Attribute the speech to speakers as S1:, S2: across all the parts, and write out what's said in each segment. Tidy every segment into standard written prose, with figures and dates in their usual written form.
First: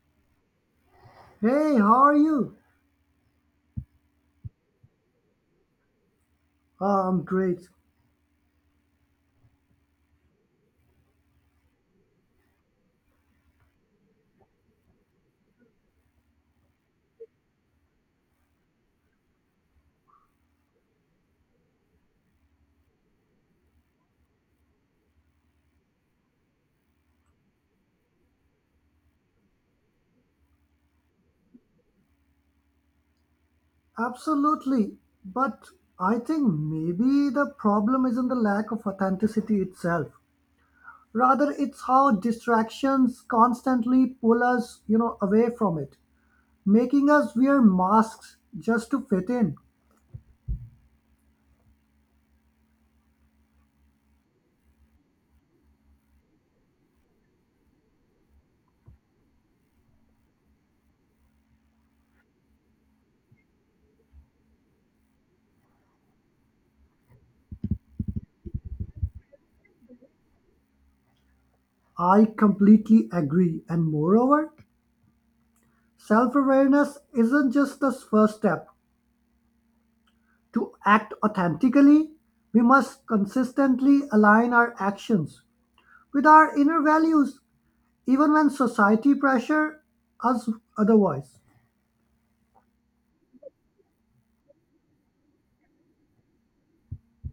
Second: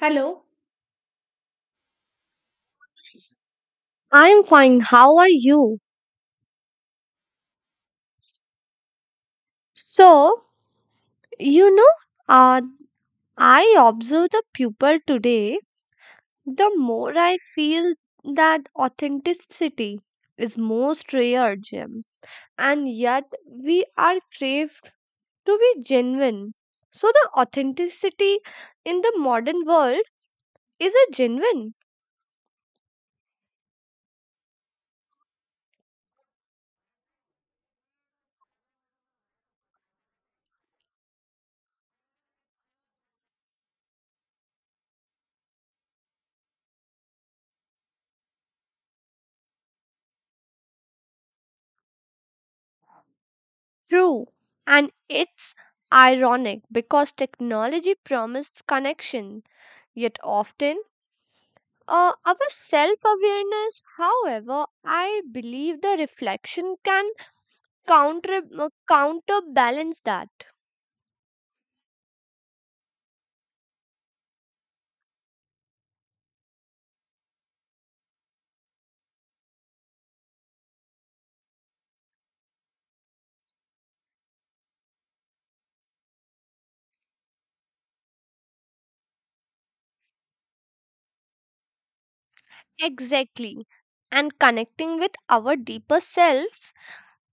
S1: Hello.
S2: Hey, how are you?
S1: I'm fine. How are you?
S2: I'm great.
S1: So, you know, uh, I observe the people today, the more I feel that authenticity is most rare, Jim. And yet, we are craved to be genuine. So, the authenticity in the modern world is a genuine,
S2: Absolutely. But I think maybe the problem isn't the lack of authenticity itself. Rather, it's how distractions constantly pull us, away from it, making us wear masks just to fit in.
S1: true, and it's ironic because technology promised connection. Yet often, our self awareness, however, I believe the reflection can counterbalance that.
S2: I completely agree. And moreover, self-awareness isn't just the first step. To act authentically, we must consistently align our actions with our inner values, even when society pressure us otherwise.
S1: Exactly. And connecting with our deeper selves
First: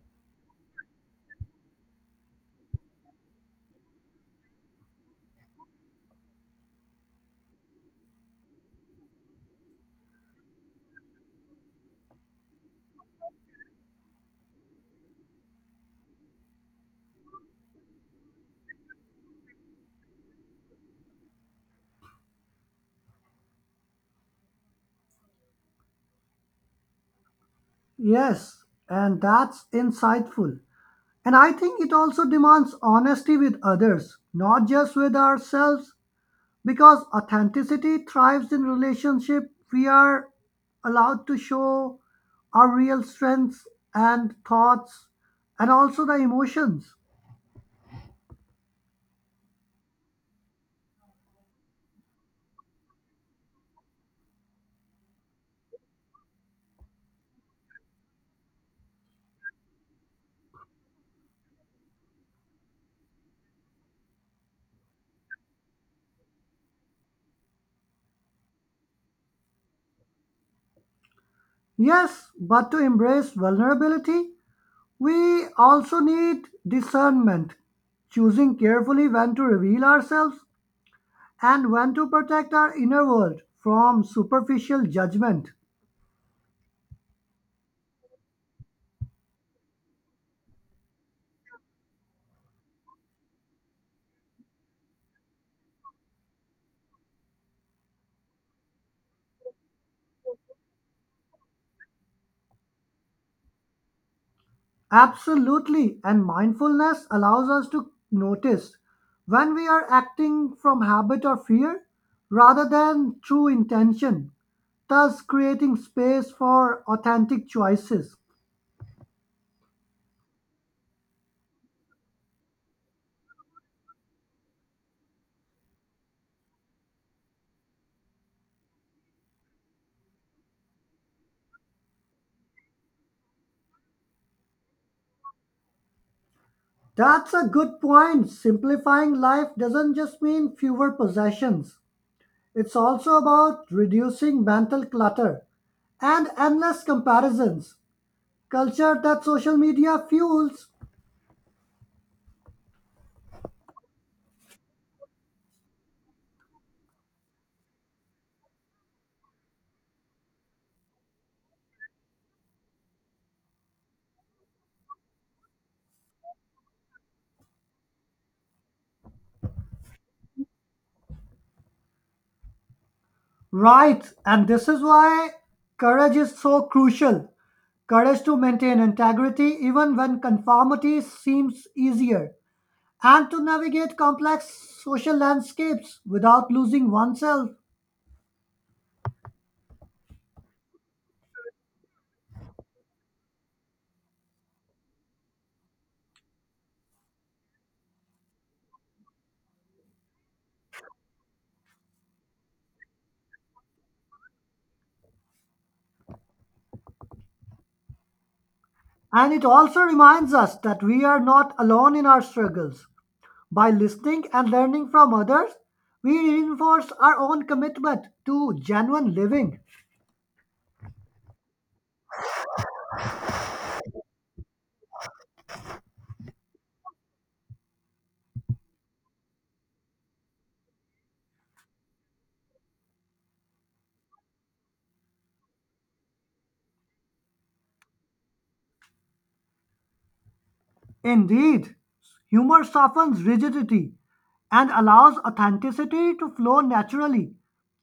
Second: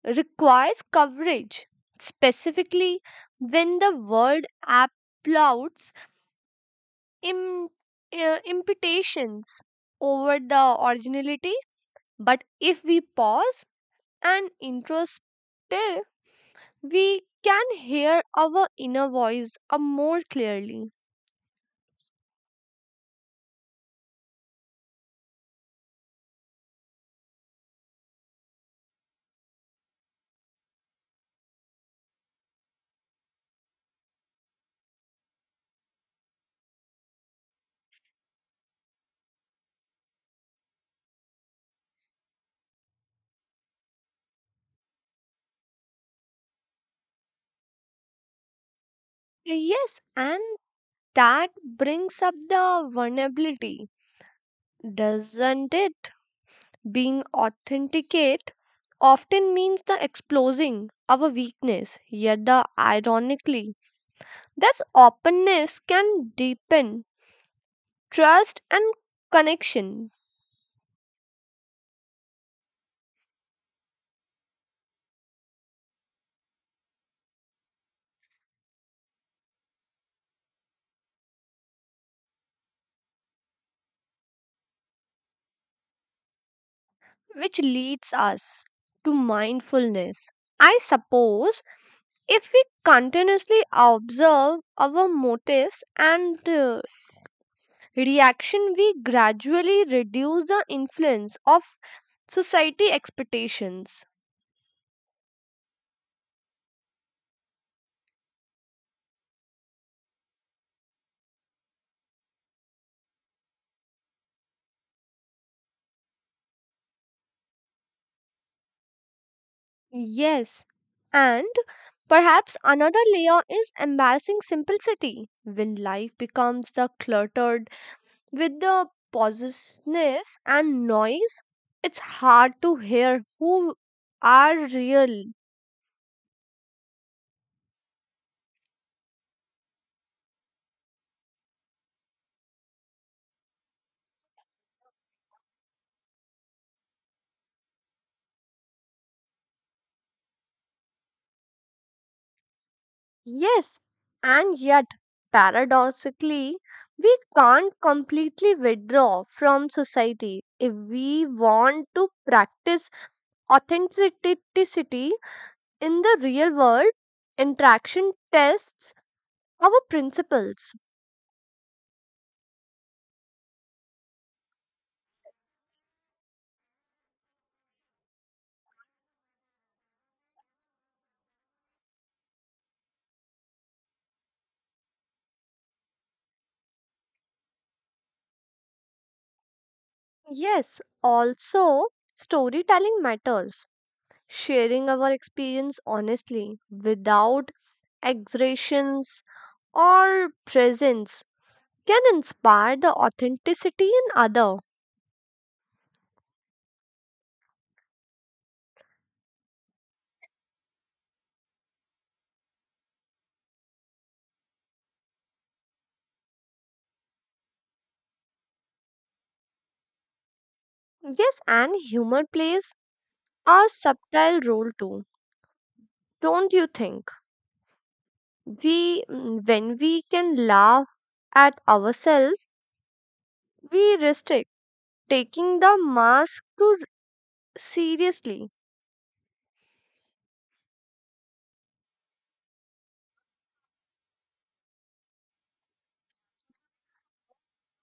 S1: requires coverage, specifically when the world applauds im- imputations over the originality. But if we pause and introspect, we can hear our inner voice more clearly.
S2: Yes, and that's insightful. And I think it also demands honesty with others, not just with ourselves, because authenticity thrives in relationship. We are allowed to show our real strengths and thoughts and also the emotions.
S1: Yes, and that brings up the vulnerability, doesn't it? Being authenticate often means the exposing our weakness, yet the ironically, this openness can deepen trust and connection,
S2: Yes, but to embrace vulnerability, we also need discernment, choosing carefully when to reveal ourselves and when to protect our inner world from superficial judgment.
S1: which leads us to mindfulness. I suppose if we continuously observe our motives and reaction, we gradually reduce the influence of society expectations.
S2: Absolutely, and mindfulness allows us to notice when we are acting from habit or fear rather than true intention, thus creating space for authentic choices.
S1: Yes, and perhaps another layer is embarrassing simplicity. When life becomes the cluttered with the positiveness and noise, it's hard to hear who are real.
S2: That's a good point. Simplifying life doesn't just mean fewer possessions. It's also about reducing mental clutter and endless comparisons, culture that social media fuels.
S1: Yes, and yet, paradoxically, we can't completely withdraw from society if we want to practice authenticity in the real world. Interaction tests our principles.
S2: Right, and this is why courage is so crucial. Courage to maintain integrity even when conformity seems easier, and to navigate complex social landscapes without losing oneself.
S1: Yes, also, storytelling matters, sharing our experience honestly without exaggerations or presence, can inspire the authenticity in other.
S2: And it also reminds us that we are not alone in our struggles. By listening and learning from others, we reinforce our own commitment to genuine living.
S1: Yes, and humor plays a subtle role too, don't you think? When we can laugh at ourselves, we restrict taking the mask too seriously.
S2: Indeed, humor softens rigidity and allows authenticity to flow naturally,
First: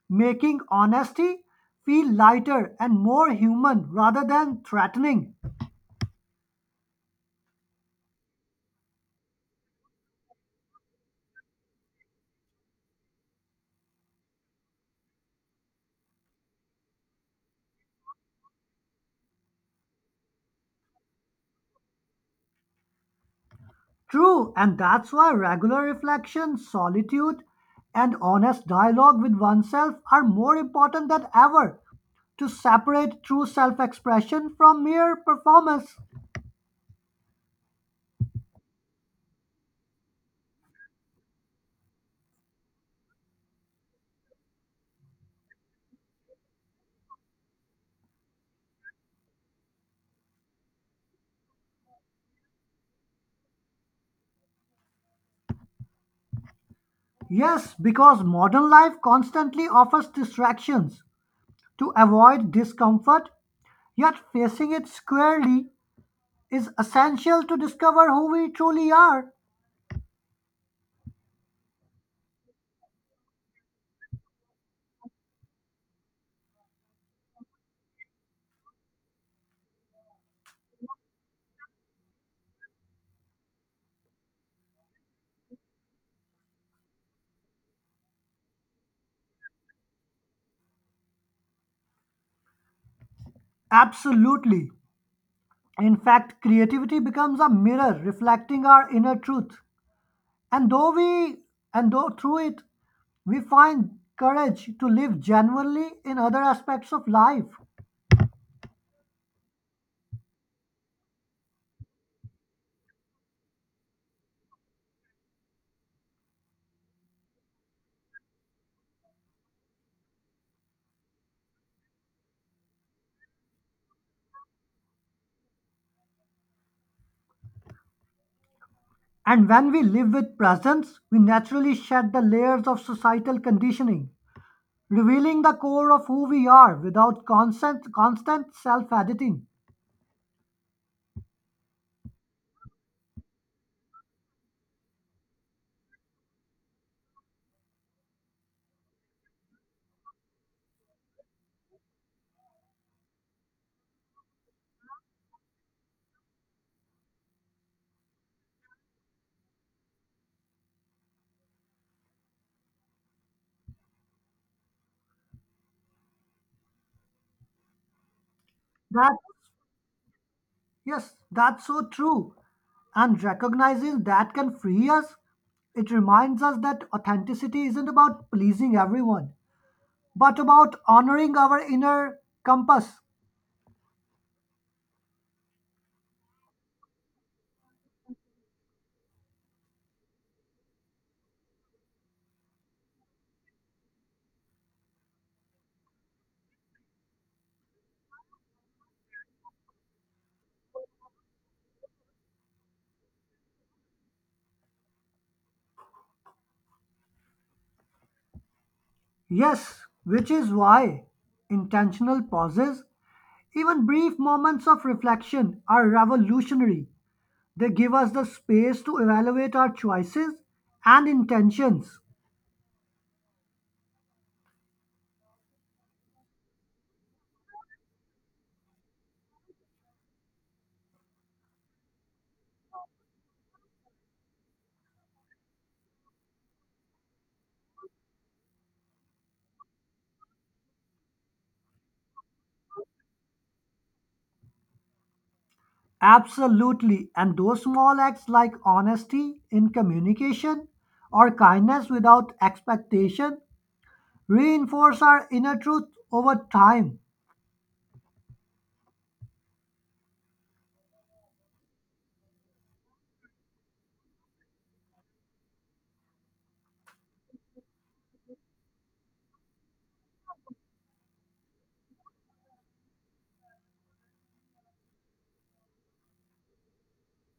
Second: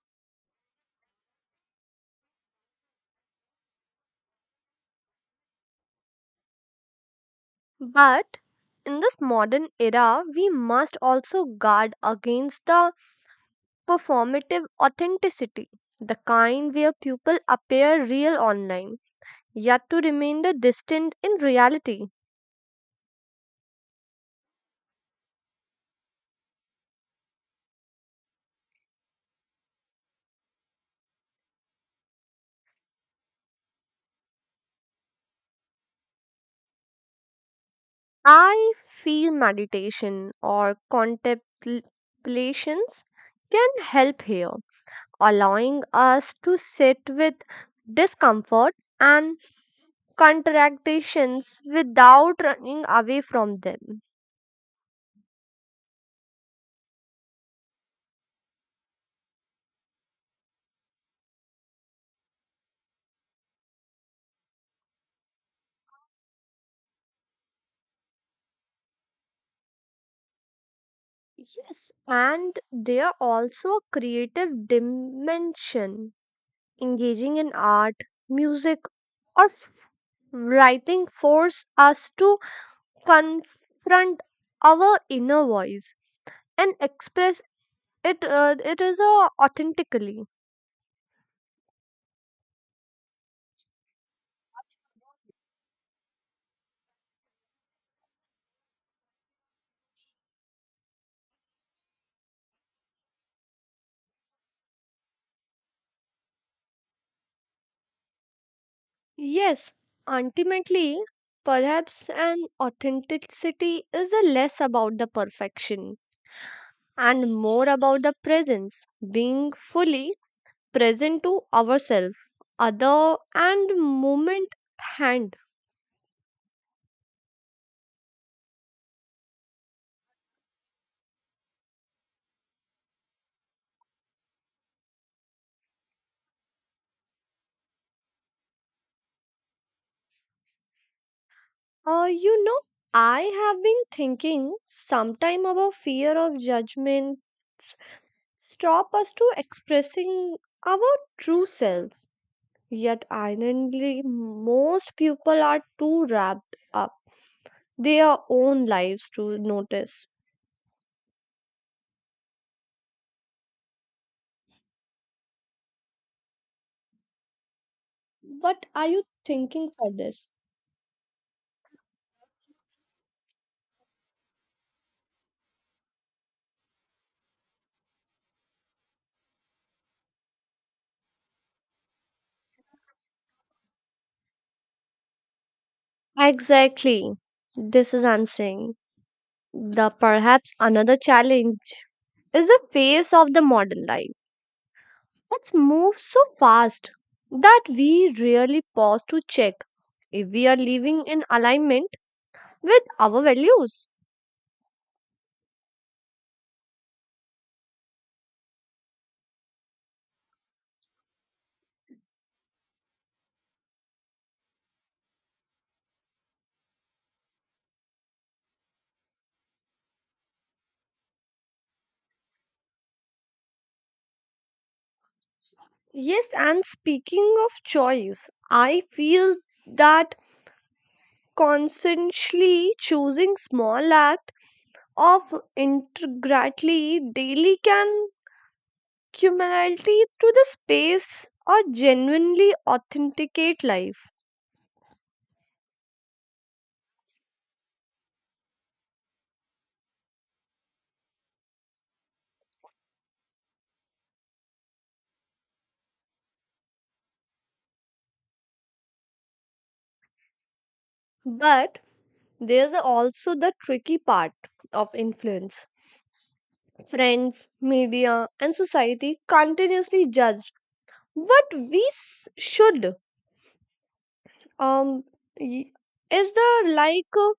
S2: making honesty feel lighter and more human rather than threatening.
S1: But in this modern era we must also guard against the performative authenticity, the kind where people appear real online yet to remain the distant in reality.
S2: True, and that's why regular reflection, solitude, and honest dialogue with oneself are more important than ever, to separate true self expression from mere performance.
S1: I feel meditation or contemplations can help here, allowing us to sit with discomfort and contradictions without running away from them.
S2: Yes, because modern life constantly offers distractions to avoid discomfort, yet facing it squarely is essential to discover who we truly are.
S1: Yes, and they are also a creative dimension, engaging in art, music, or writing force us to confront our inner voice and express it is authentically.
S2: Absolutely. In fact, creativity becomes a mirror reflecting our inner truth. And though we and though through it we find courage to live genuinely in other aspects of life.
S1: Yes, ultimately perhaps an authenticity is less about the perfection and more about the presence, being fully present to ourselves, other and moment at hand.
S2: And when we live with presence, we naturally shed the layers of societal conditioning, revealing the core of who we are without constant self-editing.
S1: Uh, you know, I have been thinking sometime about fear of judgment s- stop us to expressing our true self. Yet ironically, most people are too wrapped up their own lives to notice. What are you
S2: That
S1: thinking for this?
S2: yes, that's so true. And recognizing that can free us, it reminds us that authenticity isn't about pleasing everyone, but about honoring our inner compass.
S1: Exactly. This is I'm saying. The perhaps another challenge is the face of the modern life. It's moved so fast that we really pause to check if we are living in alignment with our values.
S2: Yes, which is why intentional pauses, even brief moments of reflection, are revolutionary. They give us the space to evaluate our choices and intentions.
S1: Yes, and speaking of choice, I feel that consciously choosing small act of integrity daily can cumulatively to the space or genuinely authenticate life.
S2: Absolutely. And those small acts like honesty in communication or kindness without expectation reinforce our inner truth over time.
S1: But there's also the tricky part of influence. Friends, media, and society continuously judge. What we should um y- is the like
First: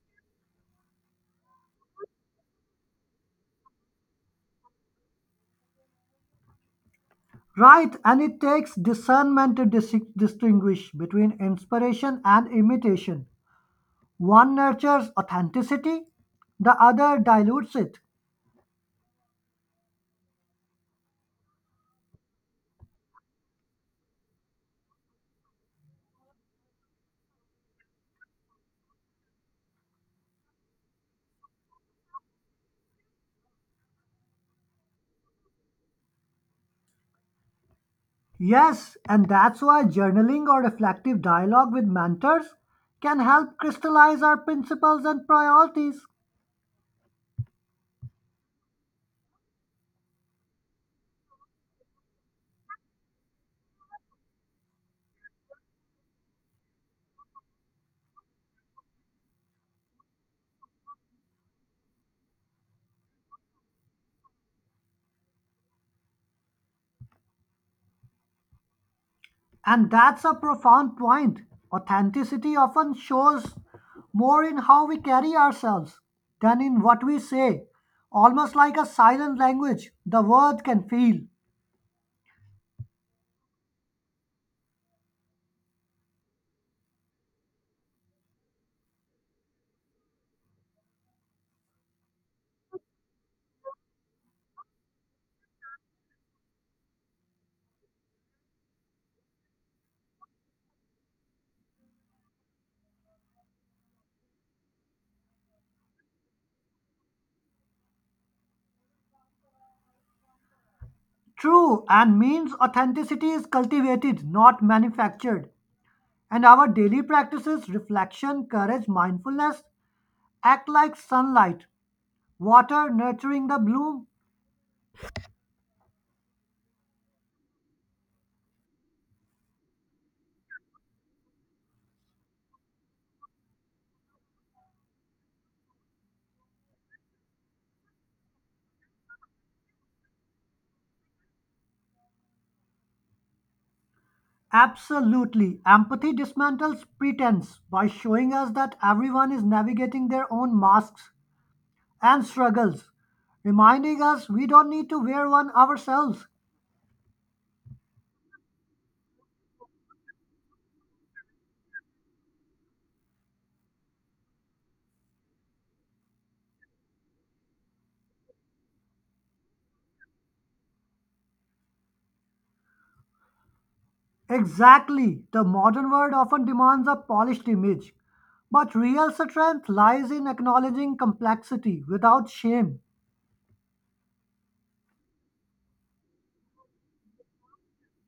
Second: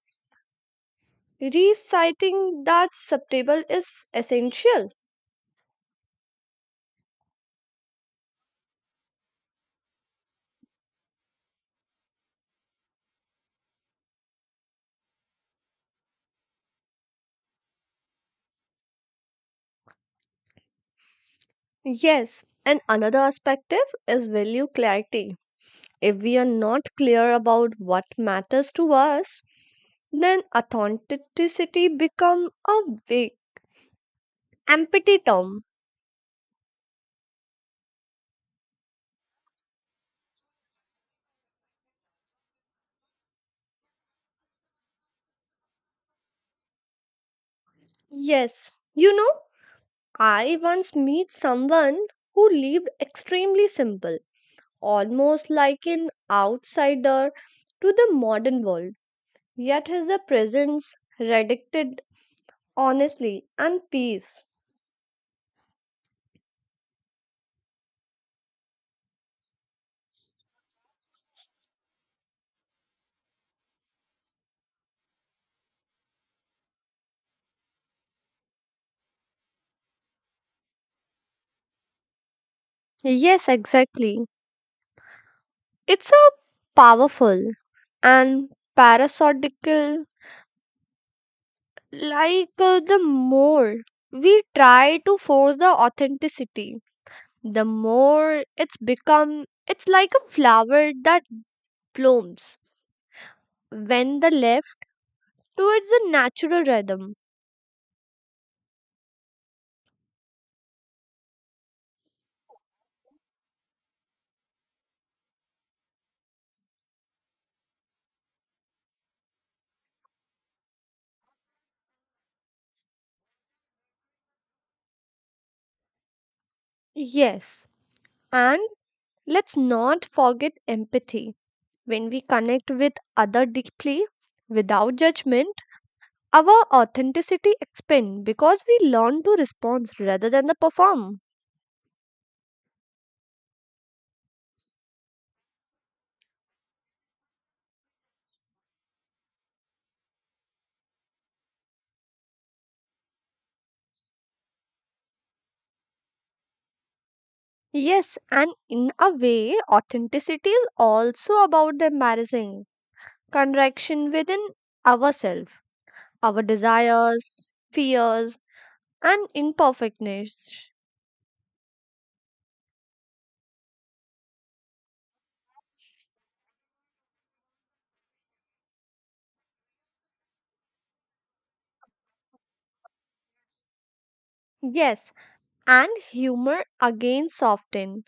S1: reciting that subtable is essential.
S2: Right, and it takes discernment to distinguish between inspiration and imitation. One nurtures authenticity, the other dilutes it.
S1: Yes, and another perspective is value clarity. If we are not clear about what matters to us, then authenticity become a vague empty term.
S2: Yes, and that's why journaling or reflective dialogue with mentors can help crystallize our principles and priorities.
S1: Yes, I once met someone who lived extremely simple, almost like an outsider to the modern world. Yet his presence radiated honesty and peace.
S2: And that's a profound point. Authenticity often shows more in how we carry ourselves than in what we say. Almost like a silent language, the word can feel.
S1: Yes, exactly. It's a powerful and parasitical, like the more we try to force the authenticity, the more it's become, it's like a flower that blooms when the left towards a natural rhythm.
S2: True, and means authenticity is cultivated, not manufactured. And our daily practices, reflection, courage, mindfulness, act like sunlight, water nurturing the bloom.
S1: Yes, and let's not forget empathy. When we connect with other deeply without judgment, our authenticity expands because we learn to respond rather than the perform.
S2: Absolutely. Empathy dismantles pretense by showing us that everyone is navigating their own masks and struggles, reminding us we don't need to wear one ourselves.
S1: Yes, and in a way, authenticity is also about the embarrassing contraction within ourselves, our desires, fears, and imperfectness.
S2: Exactly. The modern world often demands a polished image, but real strength lies in acknowledging complexity without shame.
S1: Yes, and humor again soften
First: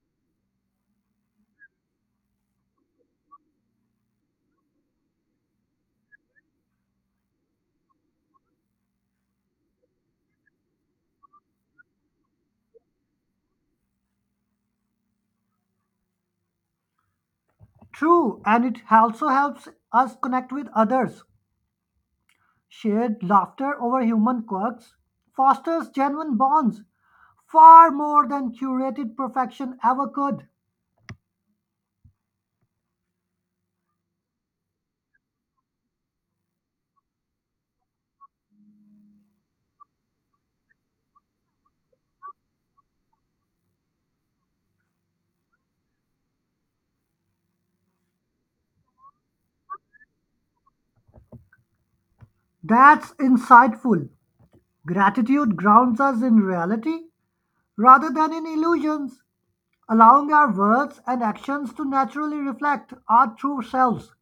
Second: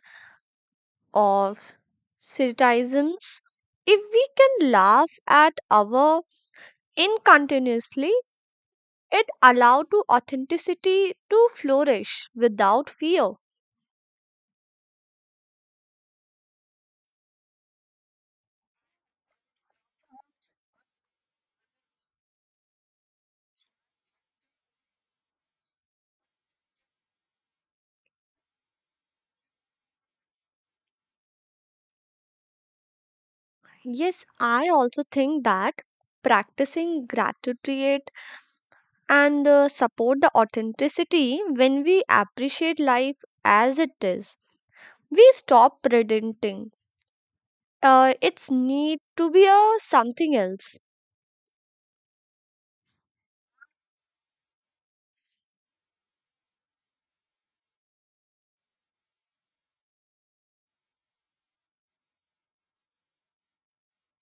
S1: of criticisms. If we can laugh at our incontinuously, it allow to authenticity to flourish without fear.
S2: True, and it also helps us connect with others. Shared laughter over human quirks fosters genuine bonds far more than curated perfection ever could.
S1: Yes, I also think that practicing gratitude and support the authenticity. When we appreciate life as it is, we stop pretending it's need to be a something else.
S2: That's insightful. Gratitude grounds us in reality rather than in illusions, allowing our words and actions to naturally reflect our true selves.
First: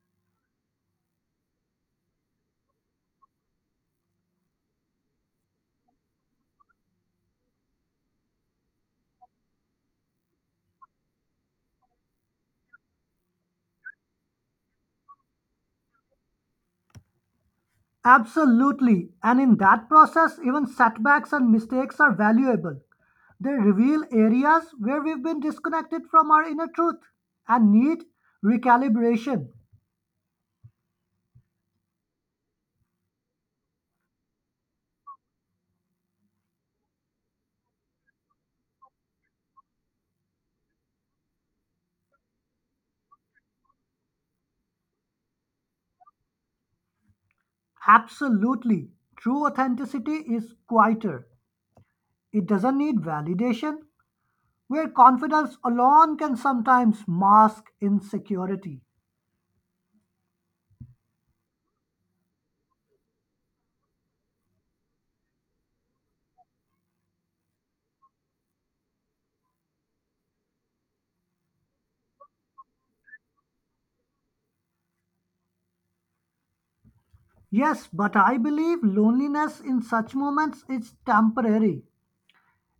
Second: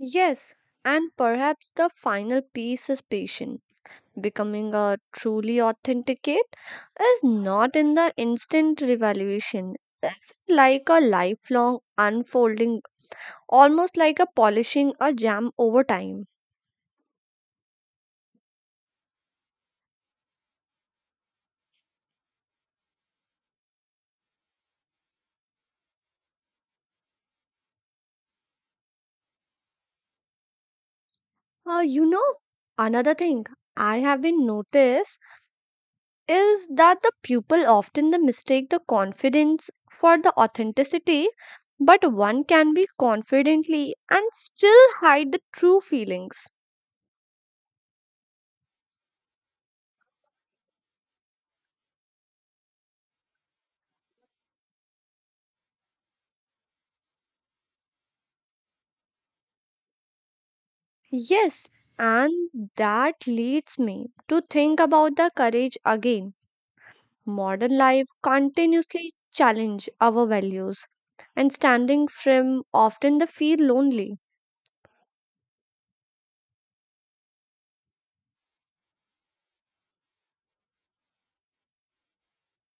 S1: Yes, and perhaps the final piece is patient. Becoming a truly authenticate is not in the instant revaluation. It's like a lifelong unfolding, almost like a polishing a jam over time.
S2: Absolutely. And in that process, even setbacks and mistakes are valuable. They reveal areas where we've been disconnected from our inner truth and need recalibration.
S1: Uh, you know, another thing I have been noticed is that the pupil often they mistake the confidence for the authenticity, but one can be confidently and still hide the true feelings.
S2: Absolutely. True authenticity is quieter. It doesn't need validation, where confidence alone can sometimes mask insecurity.
S1: Yes, and that leads me to think about the courage again. Modern life continuously challenge our values and standing firm often they feel lonely.
S2: Yes, but I believe loneliness in such moments is temporary.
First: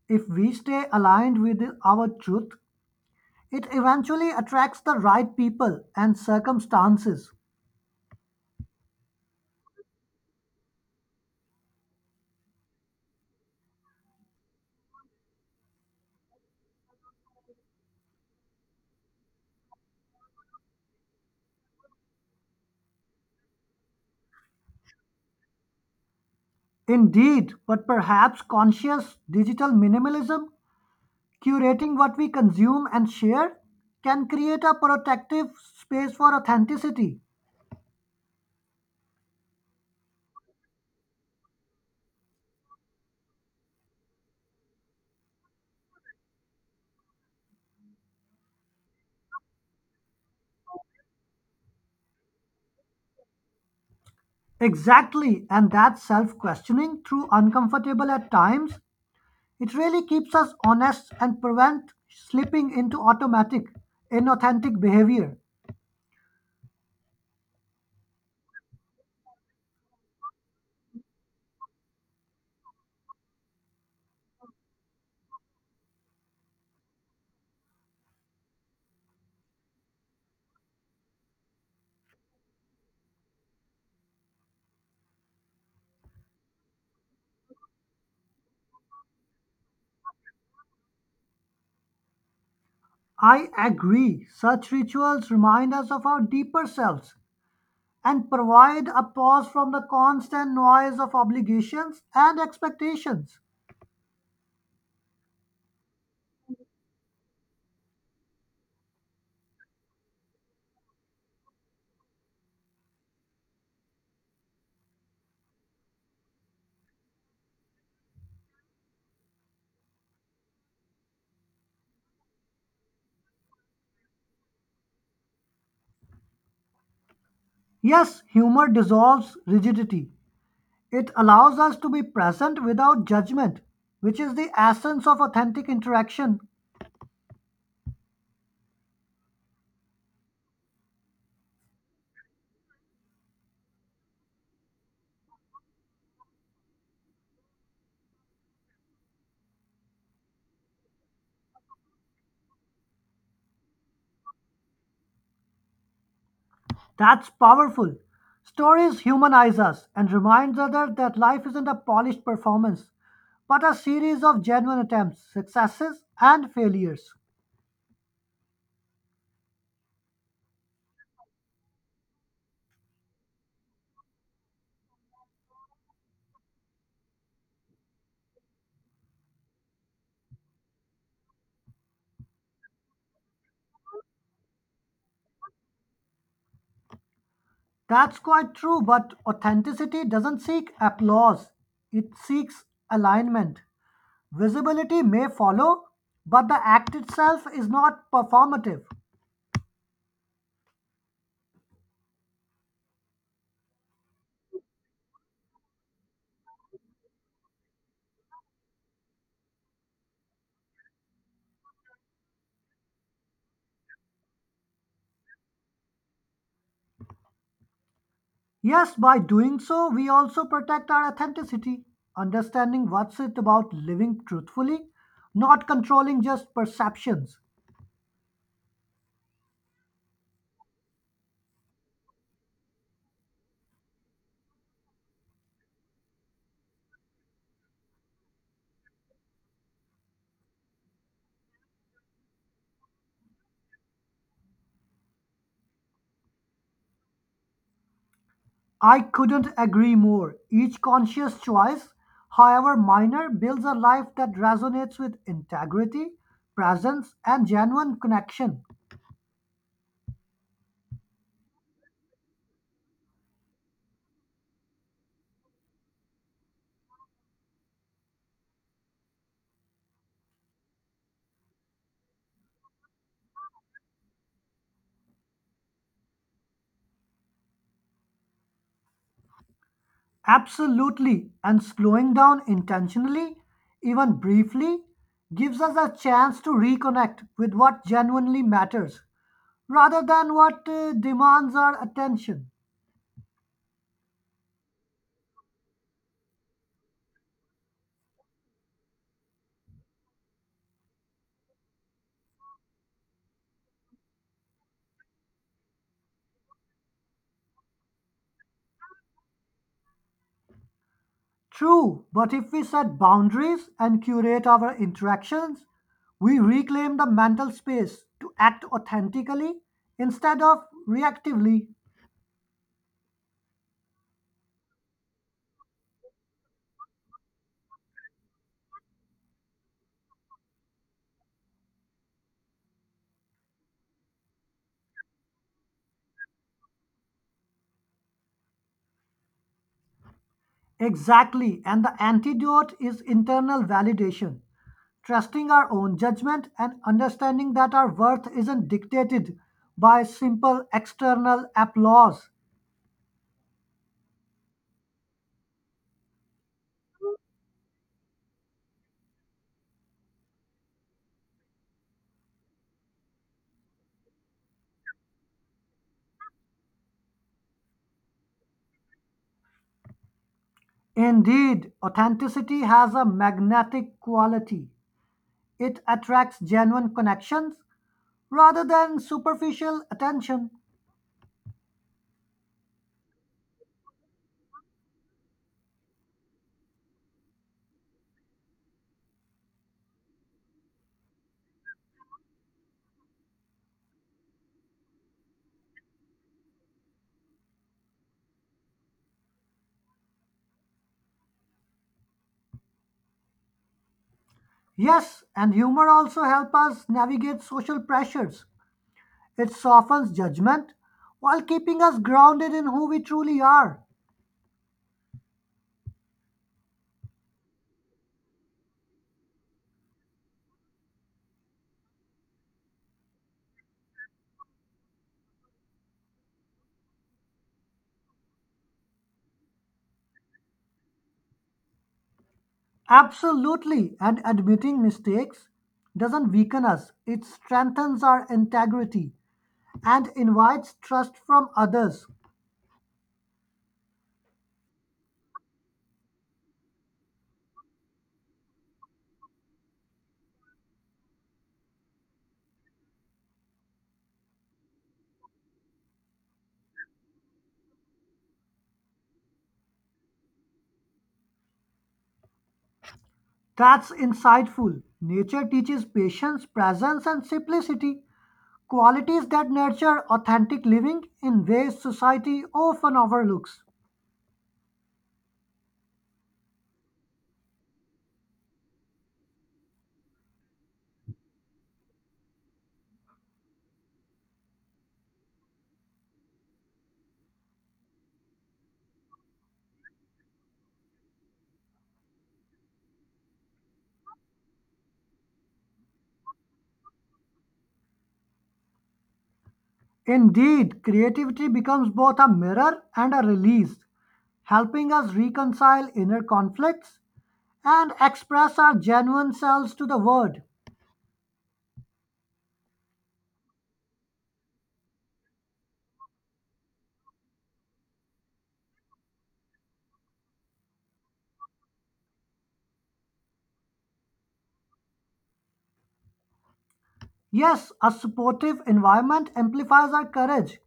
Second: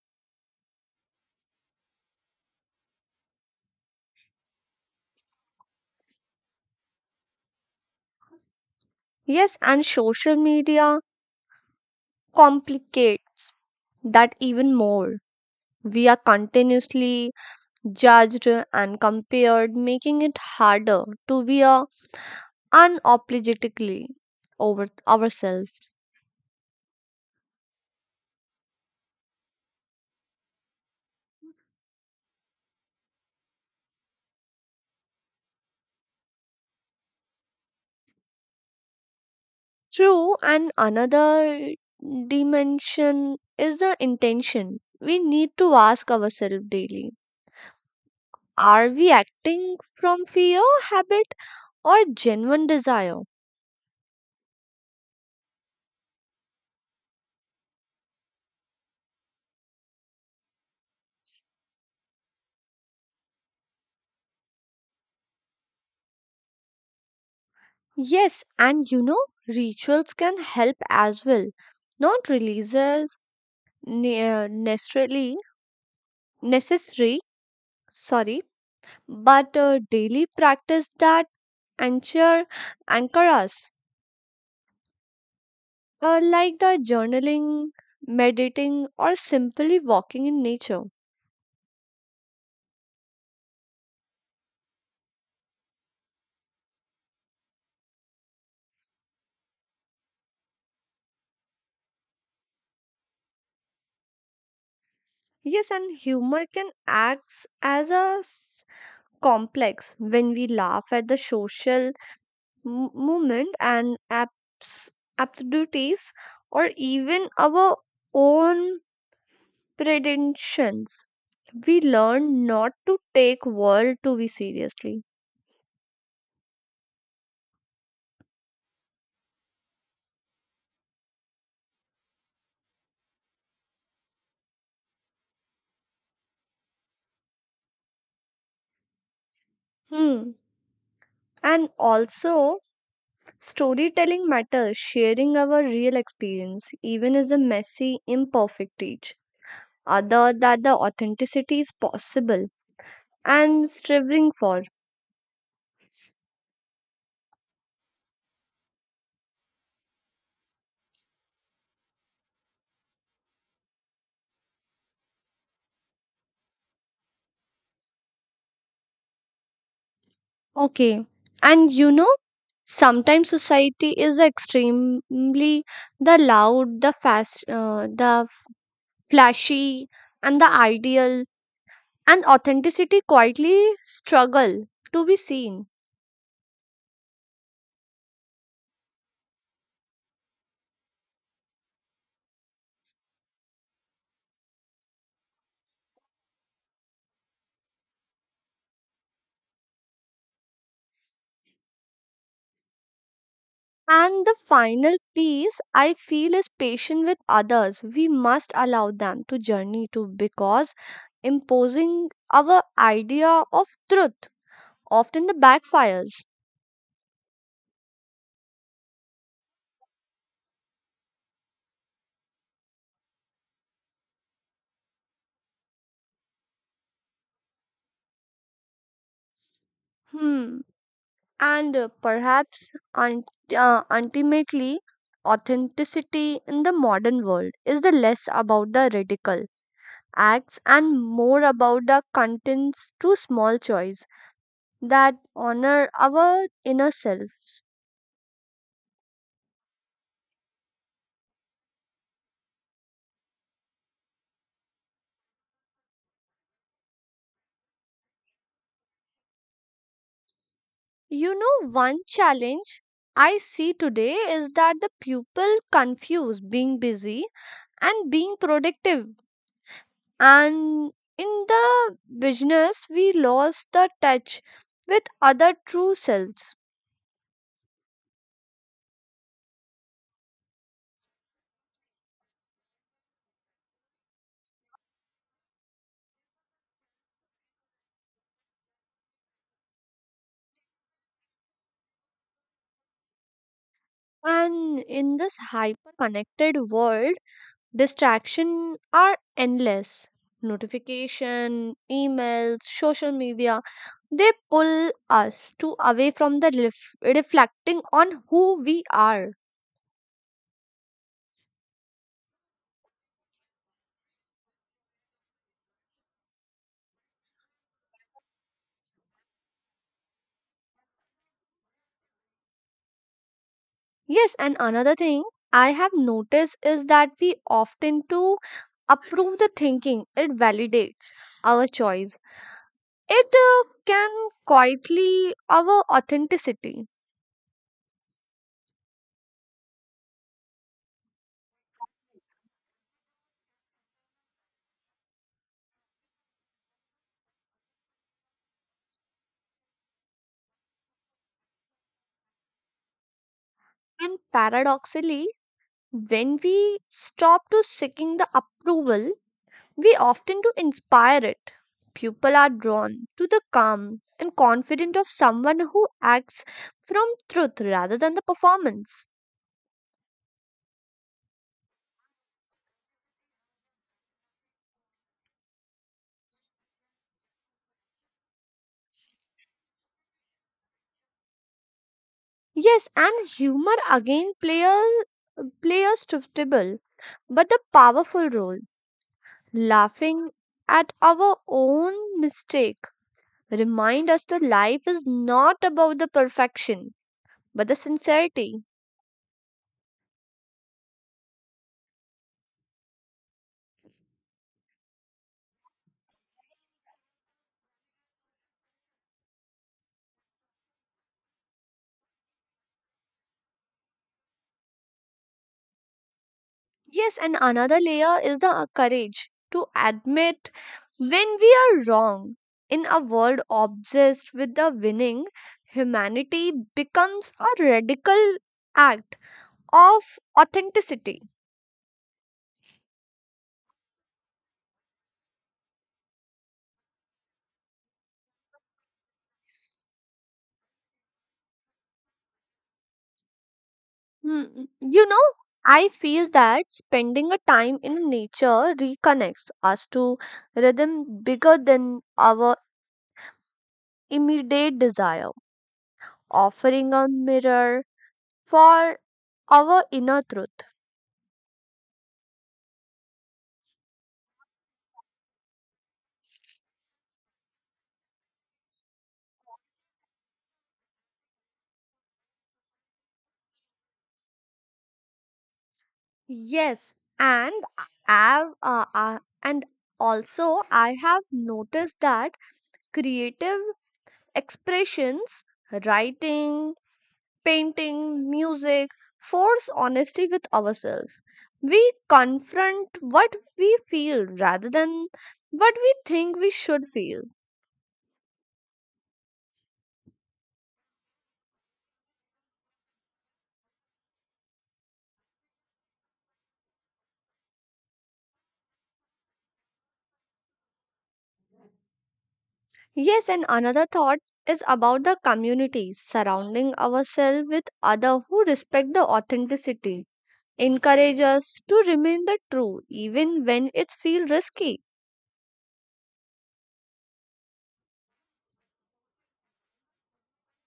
S2: If we stay aligned with our truth, it eventually attracts the right people and circumstances.
S1: Yes, and social media complicates that even more. We are continuously judged and compared, making it harder to be a unapologetically over ourselves.
S2: Indeed, but perhaps conscious digital minimalism, curating what we consume and share, can create a protective space for authenticity.
S1: True, and another dimension is the intention. We need to ask ourselves daily, are we acting from fear, habit, or genuine desire?
S2: Exactly, and that self questioning, through uncomfortable at times, it really keeps us honest and prevent slipping into automatic, inauthentic behavior.
S1: Yes, and rituals can help as well, not releases necessarily necessary, sorry, but daily practice that anchor anchor us. Like the journaling, meditating, or simply walking in nature.
S2: I agree, such rituals remind us of our deeper selves and provide a pause from the constant noise of obligations and expectations.
S1: Yes, and humor can act as a complex when we laugh at the social movement and absurdities, or even our own predictions. We learn not to take world to be seriously.
S2: Yes, humor dissolves rigidity. It allows us to be present without judgment, which is the essence of authentic interaction.
S1: Hmm. And also, storytelling matters, sharing our real experience, even as a messy, imperfect teach other that the authenticity is possible and striving for.
S2: That's powerful. Stories humanize us and remind others that life isn't a polished performance, but a series of genuine attempts, successes, and failures.
S1: Okay. And sometimes society is extremely the loud, the fast, the flashy, and the ideal, and authenticity quietly struggle to be seen.
S2: That's quite true, but authenticity doesn't seek applause, it seeks alignment. Visibility may follow, but the act itself is not performative.
S1: And the final piece I feel is patient with others. We must allow them to journey too because imposing our idea of truth often the backfires.
S2: Yes, by doing so, we also protect our authenticity, understanding what's it about living truthfully, not controlling just perceptions.
S1: Hmm. And perhaps ultimately, authenticity in the modern world is the less about the radical acts and more about the contents to small choice that honor our inner selves.
S2: I couldn't agree more. Each conscious choice, however minor, builds a life that resonates with integrity, presence, and genuine connection.
S1: One challenge I see today is that the people confuse being busy and being productive. And in the business, we lost the touch with other true selves.
S2: Absolutely, and slowing down intentionally, even briefly, gives us a chance to reconnect with what genuinely matters rather than what demands our attention.
S1: And in this hyper connected world, distractions are endless. Notification, emails, social media, they pull us to away from the reflecting on who we are.
S2: True, but if we set boundaries and curate our interactions, we reclaim the mental space to act authentically instead of reactively.
S1: Yes, and another thing I have noticed is that we often to approve the thinking. It validates our choice. It can quietly our authenticity.
S2: Exactly, and the antidote is internal validation, trusting our own judgment and understanding that our worth isn't dictated by simple external applause.
S1: And paradoxically, when we stop to seeking the approval, we often to inspire it. People are drawn to the calm and confident of someone who acts from truth rather than the performance.
S2: Indeed, authenticity has a magnetic quality. It attracts genuine connections rather than superficial attention.
S1: Yes, and humor again play a suitable but a powerful role. Laughing at our own mistake remind us that life is not about the perfection but the sincerity.
S2: Yes, and humor also helps us navigate social pressures. It softens judgment while keeping us grounded in who we truly are.
S1: Yes, and another layer is the courage to admit when we are wrong. In a world obsessed with the winning, humanity becomes a radical act of authenticity.
S2: Absolutely. And admitting mistakes doesn't weaken us, it strengthens our integrity and invites trust from others.
S1: Hmm. You know, I feel that spending a time in nature reconnects us to rhythm bigger than our immediate desire, offering a mirror for our inner truth.
S2: That's insightful. Nature teaches patience, presence, and simplicity, qualities that nurture authentic living in ways society often overlooks.
S1: Yes, and I- have and also I have noticed that creative expressions, writing, painting, music force honesty with ourselves. We confront what we feel rather than what we think we should feel.
S2: Indeed, creativity becomes both a mirror and a release, helping us reconcile inner conflicts and express our genuine selves to the world.
S1: Yes, and another thought is about the community, surrounding ourselves with others who respect the authenticity, encourage us to remain the true even when it feels risky.
S2: Yes, a supportive environment amplifies our courage,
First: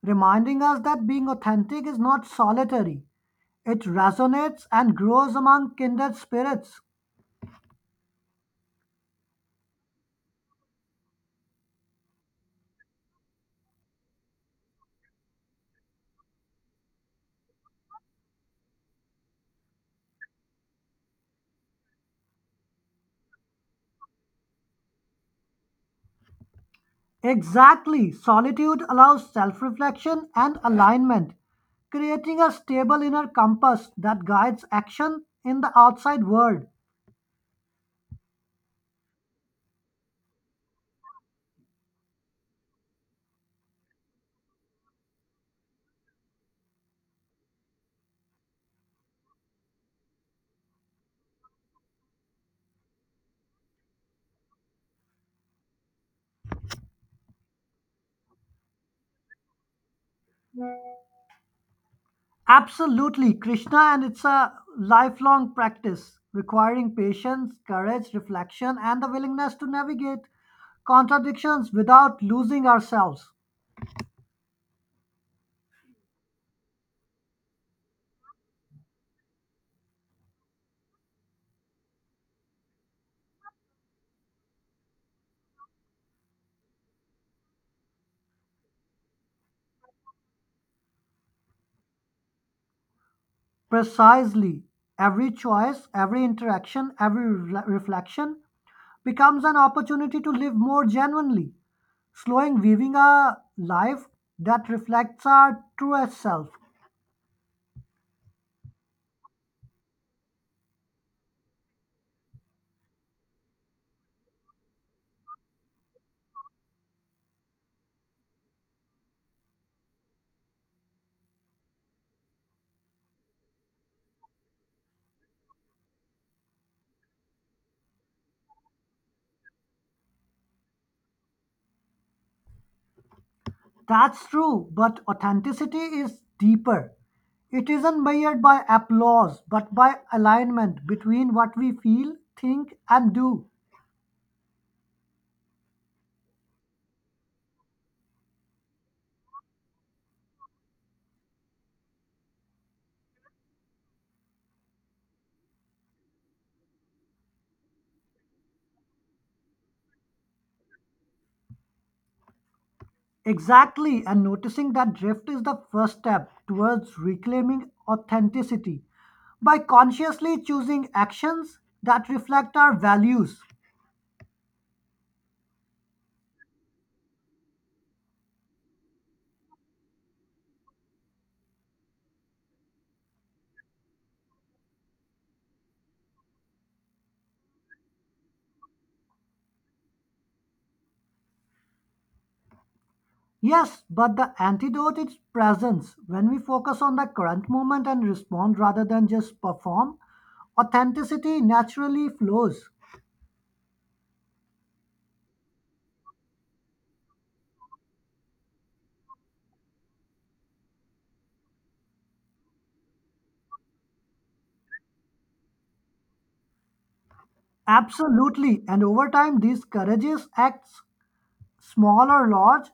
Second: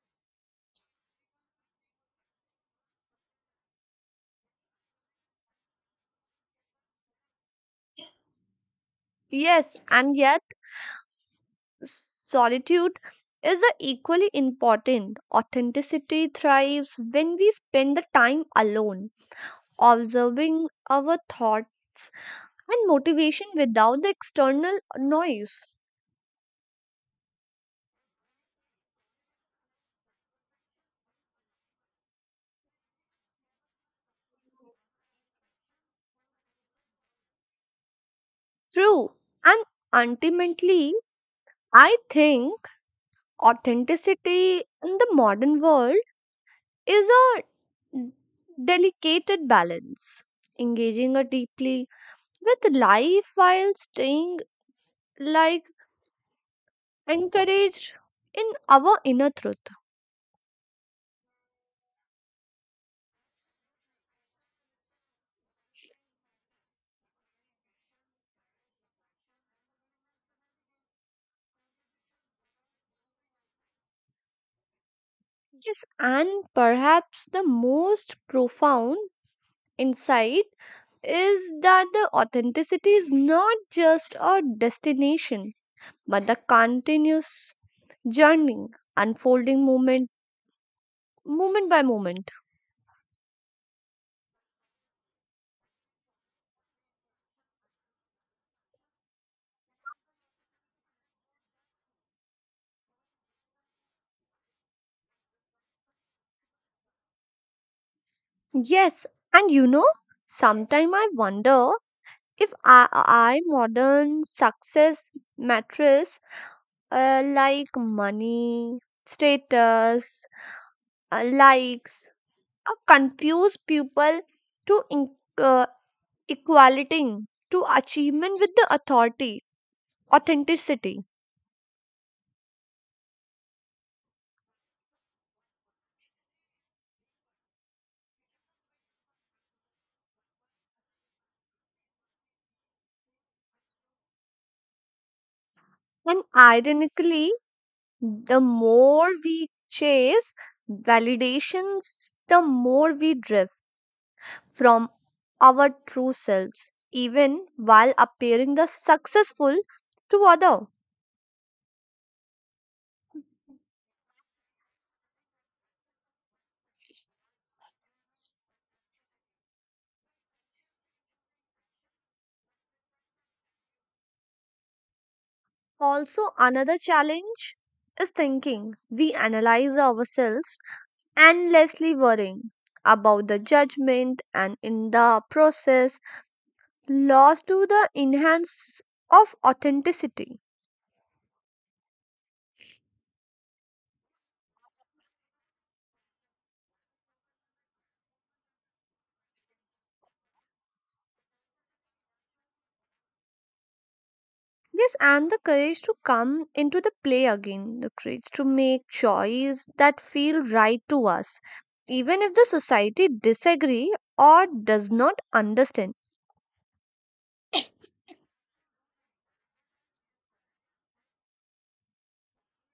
S2: reminding us that being authentic is not solitary. It resonates and grows among kindred spirits.
S1: Yes, and yet solitude is a equally important. Authenticity thrives when we spend the time alone, observing our thoughts and motivation without the external noise.
S2: Exactly, solitude allows self reflection and alignment, creating a stable inner compass that guides action in the outside world.
S1: True. And ultimately, I think authenticity in the modern world is a delicate balance, engaging a deeply with life while staying like encouraged in our inner truth.
S2: Absolutely, Krishna, and it's a lifelong practice requiring patience, courage, reflection, and the willingness to navigate contradictions without losing ourselves.
S1: Yes, and perhaps the most profound insight is that the authenticity is not just a destination, but the continuous journey unfolding moment, moment by moment.
S2: Precisely, every choice, every interaction, every reflection becomes an opportunity to live more genuinely, slowing, weaving a life that reflects our truest self.
S1: Yes, and sometimes I wonder if I modern success matters, like money, status, likes, confuse people to in, uh, equality to achievement with the authority authenticity.
S2: That's true, but authenticity is deeper. It isn't measured by applause, but by alignment between what we feel, think, and do.
S1: And ironically the more we chase validations, the more we drift from our true selves even while appearing the successful to other.
S2: Exactly, and noticing that drift is the first step towards reclaiming authenticity by consciously choosing actions that reflect our values.
S1: Also another challenge is thinking we analyze ourselves endlessly worrying about the judgment and in the process lost to the enhance of authenticity.
S2: Yes, but the antidote is presence. When we focus on the current moment and respond rather than just perform, authenticity naturally flows.
S1: Yes, and the courage to come into the play again, the courage to make choice that feel right to us even if the society disagree or does not understand.
S2: Absolutely. And over time, these courageous acts, small or large,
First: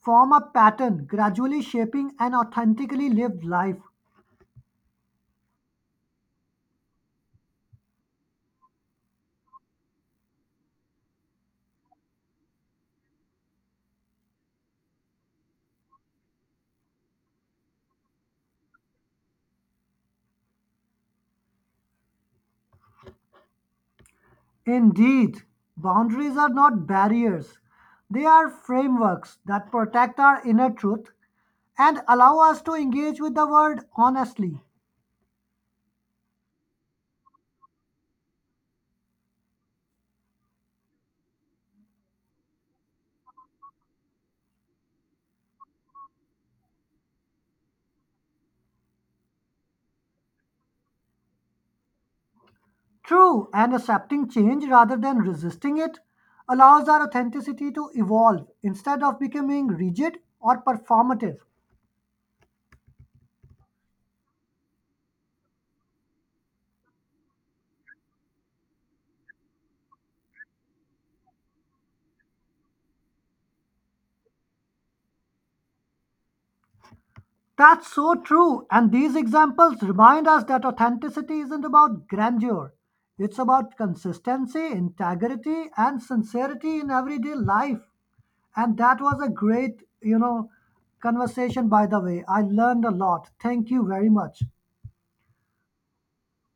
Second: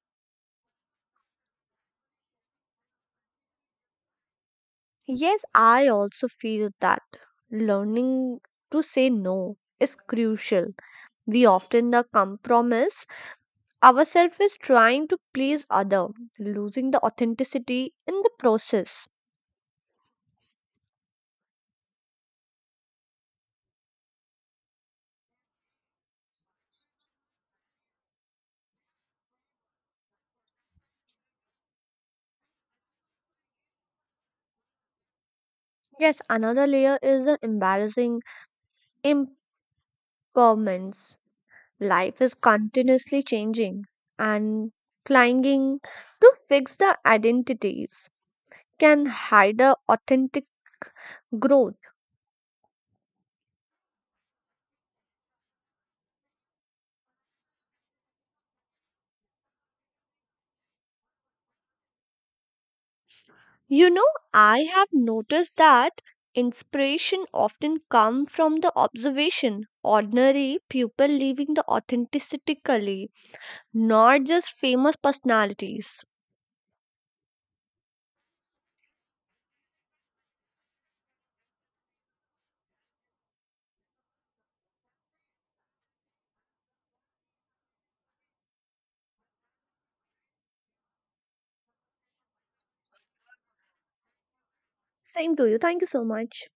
S2: form a pattern, gradually shaping an authentically lived life.
S1: Yes, I also feel that learning to say no is crucial. We often the compromise ourself is trying to please other, losing the authenticity in the process.
S2: Indeed, boundaries are not barriers, they are frameworks that protect our inner truth and allow us to engage with the world honestly.
S1: Yes, another layer is the embarrassing impermanence. Life is continuously changing and clinging to fix the identities can hide the authentic growth.
S2: True, and accepting change rather than resisting it allows our authenticity to evolve instead of becoming rigid or performative.
S1: you know I have noticed that inspiration often come from the observation ordinary people living the authentically, not just famous personalities.
S2: That's so true. And these examples remind us that authenticity isn't about grandeur, it's about consistency, integrity, and sincerity in everyday life. And that was a great, conversation, by the way. I learned a lot. Thank you very much.
S1: Same to you. Thank you so much.